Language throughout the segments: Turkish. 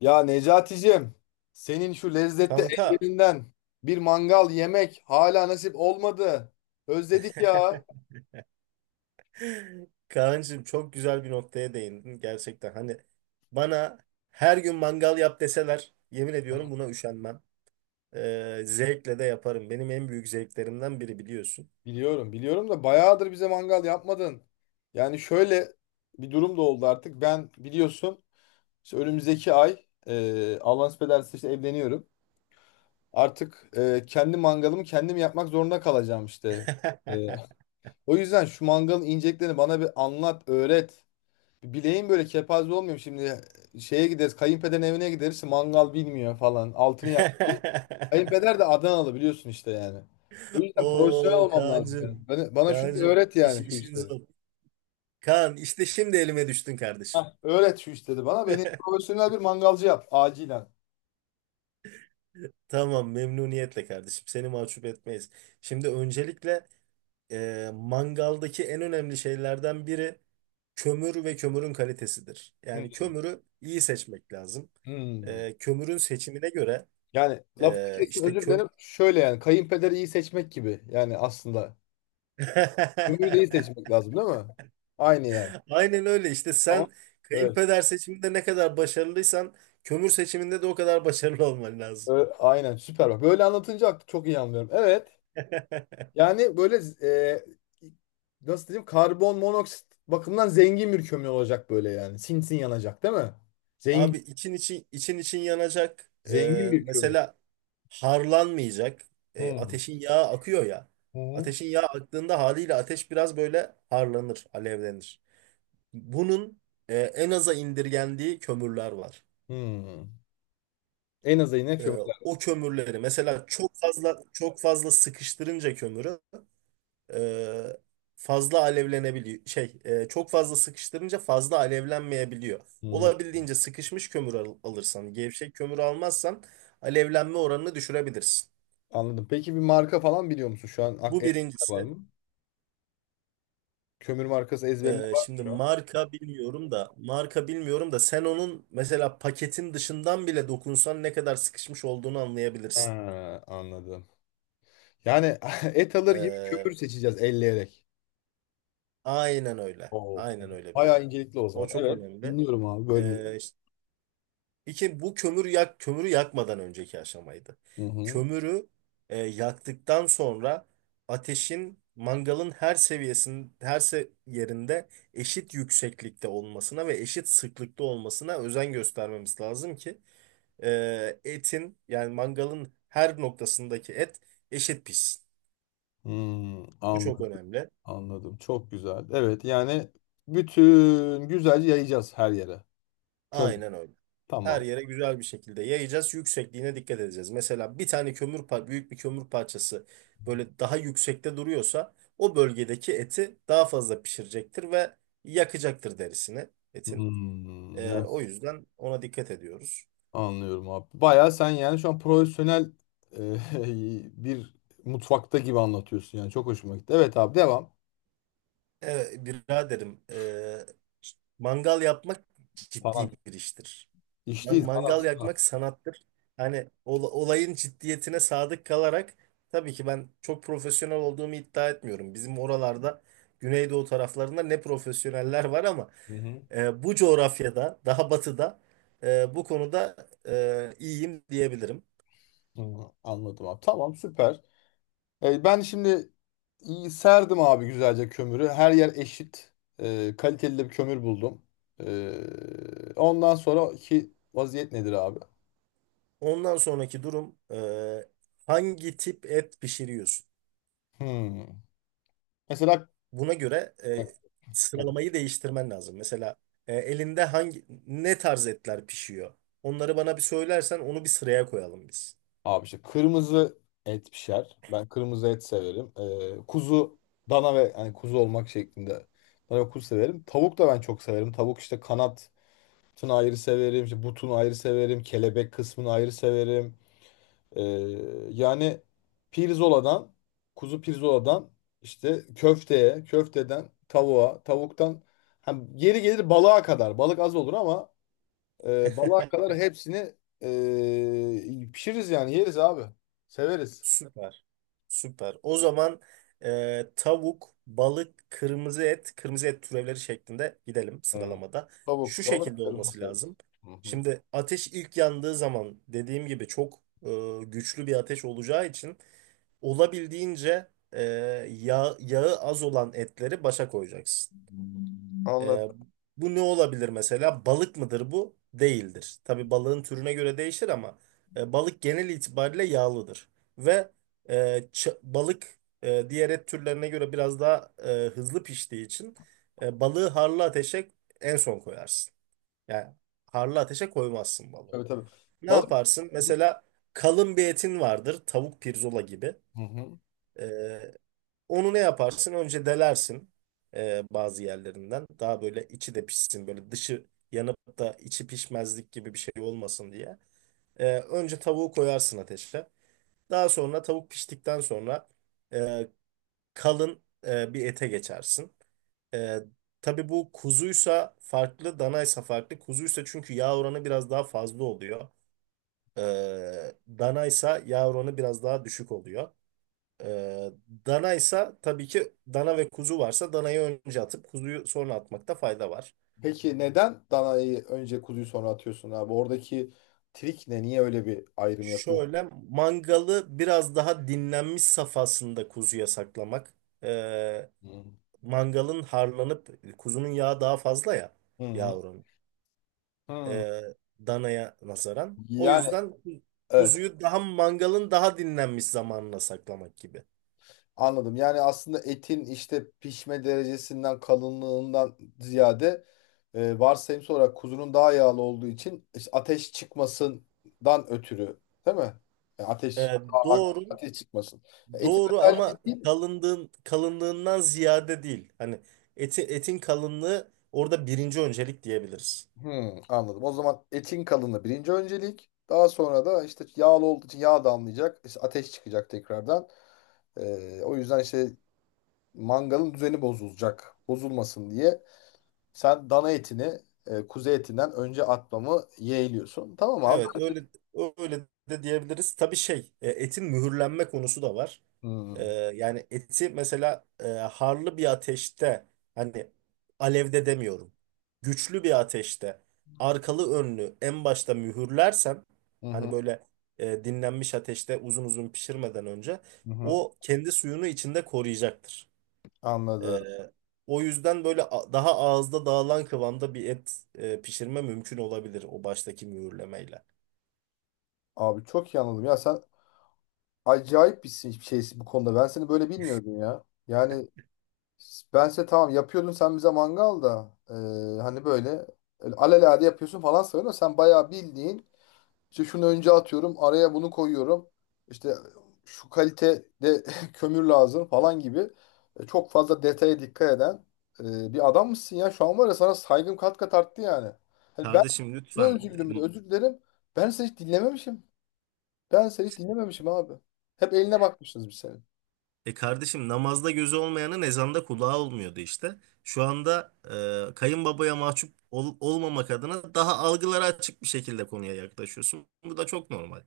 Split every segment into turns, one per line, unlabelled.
Ya Necaticim, senin şu lezzetli
Kanka,
ellerinden bir mangal yemek hala nasip olmadı. Özledik ya.
Kaan'cığım çok güzel bir noktaya değindin gerçekten. Hani bana her gün mangal yap deseler yemin ediyorum buna üşenmem. Zevkle de yaparım. Benim en büyük zevklerimden biri biliyorsun.
Biliyorum, biliyorum da bayağıdır bize mangal yapmadın. Yani şöyle bir durum da oldu artık. Ben biliyorsun işte önümüzdeki ay Allah nasip ederse işte evleniyorum. Artık kendi mangalımı kendim yapmak zorunda kalacağım işte. E, O yüzden şu mangalın inceliklerini bana bir anlat, öğret. Bileğim böyle kepaze olmuyor şimdi. Şeye gideriz. Kayınpederin evine gideriz. İşte mangal bilmiyor falan. Altını yak. Kayınpeder de Adanalı biliyorsun işte yani. O yüzden profesyonel
Oo
olmam lazım benim.
Kaan'cığım,
Bana şunu
Kaan'cığım
öğret
iş,
yani şu
işin
işleri.
zor. Kaan işte şimdi elime düştün kardeşim.
Hah, öğret şu işleri bana. Beni profesyonel bir mangalcı yap. Acilen.
Tamam memnuniyetle kardeşim. Seni mahcup etmeyiz. Şimdi öncelikle mangaldaki en önemli şeylerden biri kömür ve kömürün kalitesidir. Yani
Hmm,
kömürü iyi seçmek lazım.
hmm.
Kömürün seçimine göre
Yani lafını
e,
kestim
işte
özür
kömür...
dilerim. Şöyle yani kayınpederi iyi seçmek gibi. Yani aslında. Ömürü de iyi seçmek lazım değil mi? Aynı yani.
Aynen öyle işte
Tamam.
sen
Evet.
kayınpeder seçiminde ne kadar başarılıysan kömür seçiminde de o kadar başarılı olman lazım.
Ö- aynen süper. Bak böyle anlatınca çok iyi anlıyorum. Evet. Yani böyle e, nasıl diyeyim karbon monoksit bakımından zengin bir kömür olacak böyle yani. Sinsin yanacak değil mi?
Abi
Zengin,
için için için için yanacak.
zengin bir kömür.
Mesela harlanmayacak.
Hmm.
Ateşin yağı akıyor ya.
Hı.
Ateşin yağı aktığında haliyle ateş biraz böyle harlanır, alevlenir. Bunun en aza indirgendiği kömürler var.
Hmm. En azı yine
Ee,
kömürler.
O kömürleri mesela çok fazla sıkıştırınca kömürü e, fazla alevlenebiliyor. Çok fazla sıkıştırınca fazla alevlenmeyebiliyor.
Hmm.
Olabildiğince sıkışmış kömür alırsan, gevşek kömür almazsan alevlenme oranını düşürebilirsin.
Anladım. Peki bir marka falan biliyor musun şu an? Ak
Bu
ezberinde var
birincisi.
mı? Kömür markası ezberinde var mı
Şimdi
şu an?
marka bilmiyorum da, marka bilmiyorum da, sen onun mesela paketin dışından bile dokunsan ne kadar sıkışmış olduğunu anlayabilirsin.
Ha, anladım. Yani et alır gibi
E,
kömür seçeceğiz elleyerek.
aynen öyle.
Oo,
Aynen
tamam.
öyle biraz.
Bayağı incelikli o
O
zaman.
çok
Evet.
önemli.
Dinliyorum abi bölmeyeyim.
E, İki, bu kömürü yakmadan önceki aşamaydı.
Hı hı.
Kömürü yaktıktan sonra ateşin mangalın her seviyesinin her yerinde eşit yükseklikte olmasına ve eşit sıklıkta olmasına özen göstermemiz lazım ki etin yani mangalın her noktasındaki et eşit pişsin.
Hmm,
Bu çok
anladım.
önemli.
Anladım. Çok güzel. Evet yani bütün güzelce yayacağız her yere. Kömür.
Aynen öyle. Her
Tamam.
yere güzel bir şekilde yayacağız. Yüksekliğine dikkat edeceğiz. Mesela bir tane büyük bir kömür parçası böyle daha yüksekte duruyorsa o bölgedeki eti daha fazla pişirecektir ve yakacaktır derisini etin.
Hmm, ya-
O yüzden ona dikkat ediyoruz.
anlıyorum abi. Baya sen yani şu an profesyonel e, bir mutfakta gibi anlatıyorsun yani. Çok hoşuma gitti. Evet abi devam.
Biraderim, mangal yapmak ciddi
Falan.
bir iştir.
İşteyiz. Sanat.
Mangal yakmak
Sanat.
sanattır. Hani olayın ciddiyetine sadık kalarak tabii ki ben çok profesyonel olduğumu iddia etmiyorum. Bizim oralarda Güneydoğu taraflarında ne profesyoneller var ama
Hı hı.
bu coğrafyada daha batıda bu konuda iyiyim diyebilirim.
Hı, anladım abi. Tamam süper. Ben şimdi iyi serdim abi güzelce kömürü. Her yer eşit. Kaliteli de bir kömür buldum. Ondan sonraki vaziyet nedir abi?
Ondan sonraki durum hangi tip et pişiriyorsun?
Hmm. Mesela
Buna göre sıralamayı değiştirmen lazım. Mesela elinde ne tarz etler pişiyor? Onları bana bir söylersen onu bir sıraya koyalım biz.
abi işte kırmızı et pişer. Ben kırmızı et severim. Kuzu, dana ve yani kuzu olmak şeklinde. Dana ve kuzu severim. Tavuk da ben çok severim. Tavuk işte kanatını ayrı severim. İşte butunu ayrı severim. Kelebek kısmını ayrı severim. Ee, Yani pirzoladan, kuzu pirzoladan işte köfteye, köfteden tavuğa, tavuktan hani geri gelir balığa kadar. Balık az olur ama balığa kadar hepsini pişiririz yani yeriz abi. Severiz.
Süper, süper. O zaman tavuk, balık, kırmızı et, kırmızı et türevleri şeklinde gidelim
Hı.
sıralamada. Şu
Tavuk, balık,
şekilde olması
kırmızı et.
lazım.
Hı hı.
Şimdi ateş ilk yandığı zaman dediğim gibi çok güçlü bir ateş olacağı için olabildiğince e, yağı az olan etleri başa koyacaksın.
Anladım.
Ee, Bu ne olabilir mesela? Balık mıdır bu? Değildir. Tabii balığın türüne göre değişir ama balık genel itibariyle yağlıdır. Ve e, balık diğer et türlerine göre biraz daha hızlı piştiği için balığı harlı ateşe en son koyarsın. Yani harlı ateşe koymazsın balığı.
Tabii tabii.
Ne
Balık.
yaparsın? Mesela kalın bir etin vardır. Tavuk pirzola gibi.
Hı hı.
Onu ne yaparsın? Önce delersin bazı yerlerinden. Daha böyle içi de pişsin. Böyle dışı yanıp da içi pişmezlik gibi bir şey olmasın diye. Önce tavuğu koyarsın ateşe. Daha sonra tavuk piştikten sonra e, kalın bir ete geçersin. E, tabii bu kuzuysa farklı, danaysa farklı. Kuzuysa çünkü yağ oranı biraz daha fazla oluyor. E, Danaysa yağ oranı biraz daha düşük oluyor. Ee, Dana ise tabii ki dana ve kuzu varsa danayı önce atıp kuzuyu sonra atmakta fayda var.
Peki neden danayı önce kuzuyu sonra atıyorsun abi? Oradaki trik ne? Niye öyle bir ayrım yapıyorsun?
Şöyle mangalı biraz daha dinlenmiş safhasında kuzuya saklamak. Ee,
Hı
Mangalın harlanıp kuzunun yağı daha fazla ya
hı.
yavrum
Hı.
ee, danaya nazaran. O
Yani
yüzden
evet
kuzuyu daha mangalın daha dinlenmiş zamanına saklamak gibi.
anladım. Yani aslında etin işte pişme derecesinden kalınlığından ziyade varsayımsal olarak kuzunun daha yağlı olduğu için işte ateş çıkmasından ötürü değil mi? Yani ateş
Ee,
a- a-
doğru.
ateş çıkmasın. Etin
Doğru
özelliği
ama
değil.
kalınlığından ziyade değil. Hani etin kalınlığı orada birinci öncelik diyebiliriz.
Hmm, anladım. O zaman etin kalınlığı birinci öncelik. Daha sonra da işte yağlı olduğu için yağ damlayacak. İşte ateş çıkacak tekrardan. O yüzden işte mangalın düzeni bozulacak. Bozulmasın diye. Sen dana etini kuzu etinden önce atmamı yeğliyorsun. Tamam abi.
Evet öyle de diyebiliriz. Tabii etin mühürlenme konusu da var.
Hmm.
Yani eti mesela harlı bir ateşte hani alevde demiyorum. Güçlü bir ateşte arkalı önlü en başta mühürlersen
Hı
hani
hı,
böyle dinlenmiş ateşte uzun uzun pişirmeden önce
hı hı.
o kendi suyunu içinde koruyacaktır.
Anladım.
Ee, O yüzden böyle daha ağızda dağılan kıvamda bir et pişirme mümkün olabilir o baştaki mühürlemeyle.
Abi çok iyi anladım. Ya sen acayip bir şey- şeysin bu konuda. Ben seni böyle bilmiyordum ya. Yani bense tamam yapıyordun sen bize mangal da hani böyle öyle alelade yapıyorsun falan sanıyorum. Sen bayağı bildiğin İşte şunu önce atıyorum, araya bunu koyuyorum. İşte şu kalitede kömür lazım falan gibi. Çok fazla detaya dikkat eden bir adam mısın ya? Şu an var ya sana saygım kat kat arttı yani. Hani ben
Kardeşim
ne
lütfen.
özür bile özür dilerim. Ben seni hiç dinlememişim. Ben seni hiç dinlememişim abi. Hep eline bakmışsınız bir senin.
E kardeşim namazda gözü olmayanın ezanda kulağı olmuyordu işte. Şu anda kayınbabaya olmamak adına daha algılara açık bir şekilde konuya yaklaşıyorsun. Bu da çok normal.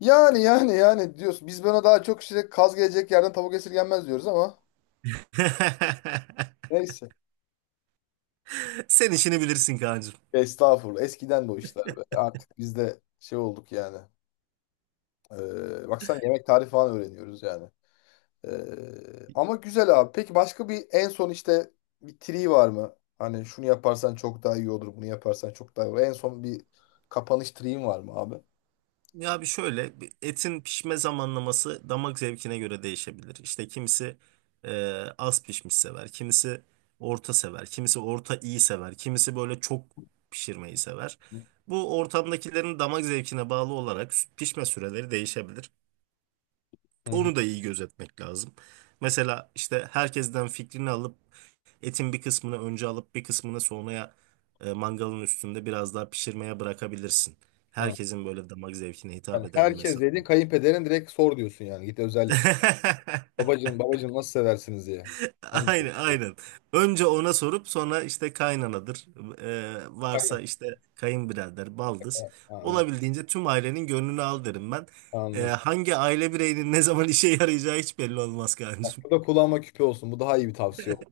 Yani diyorsun. Biz buna daha çok işte kaz gelecek yerden tavuk esirgenmez diyoruz ama neyse.
Sen işini bilirsin Kaan'cığım.
Estağfurullah. Eskiden bu işler be. Artık biz de şey olduk yani. Bak sen yemek tarifi falan öğreniyoruz yani. Ama güzel abi. Peki başka bir en son işte bir tri var mı? Hani şunu yaparsan çok daha iyi olur, bunu yaparsan çok daha iyi olur. En son bir kapanış triğin var mı abi?
Ya şöyle bir etin pişme zamanlaması damak zevkine göre değişebilir. İşte kimisi e, az pişmiş sever, kimisi orta sever, kimisi orta iyi sever, kimisi böyle çok pişirmeyi sever. Bu ortamdakilerin damak zevkine bağlı olarak pişme süreleri değişebilir.
Hı hı.
Onu da iyi gözetmek lazım. Mesela işte herkesten fikrini alıp etin bir kısmını önce alıp bir kısmını sonraya mangalın üstünde biraz daha pişirmeye bırakabilirsin.
Ha.
Herkesin böyle damak zevkine hitap
Yani
edebilmesi
herkes dedin
adına.
kayınpederin direkt sor diyorsun yani git özellik. Babacığım babacığım nasıl seversiniz diye. Onu
Aynen,
diyorsun.
aynen. Önce ona sorup sonra işte kaynanadır. Varsa
Kayın.
işte kayınbirader, baldız.
Evet, anladım.
Olabildiğince tüm ailenin gönlünü al derim ben.
Anladım.
Hangi aile bireyinin ne zaman işe yarayacağı hiç belli olmaz
Bak,
kancım.
bu da kulağıma küpe olsun. Bu daha iyi bir tavsiye oldu.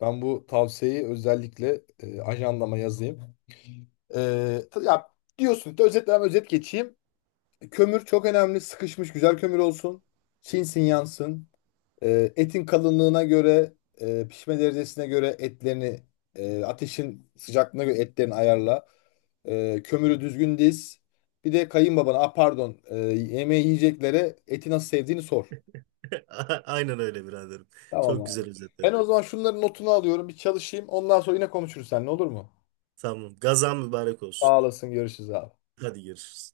Ben bu tavsiyeyi özellikle ajandama yazayım. Ya diyorsun ki özetle ben özet geçeyim. Kömür çok önemli. Sıkışmış güzel kömür olsun. Çinsin yansın. Etin kalınlığına göre, pişme derecesine göre etlerini, ateşin sıcaklığına göre etlerini ayarla. Kömürü düzgün diz. Bir de kayınbabana, ah pardon, yemeği yiyeceklere eti nasıl sevdiğini sor.
Aynen öyle biraderim.
Tamam
Çok
abi.
güzel
Ben
özetledin.
o zaman şunların notunu alıyorum. Bir çalışayım. Ondan sonra yine konuşuruz seninle olur mu?
Tamam. Gazan mübarek olsun.
Sağ olasın. Görüşürüz abi.
Hadi görüşürüz.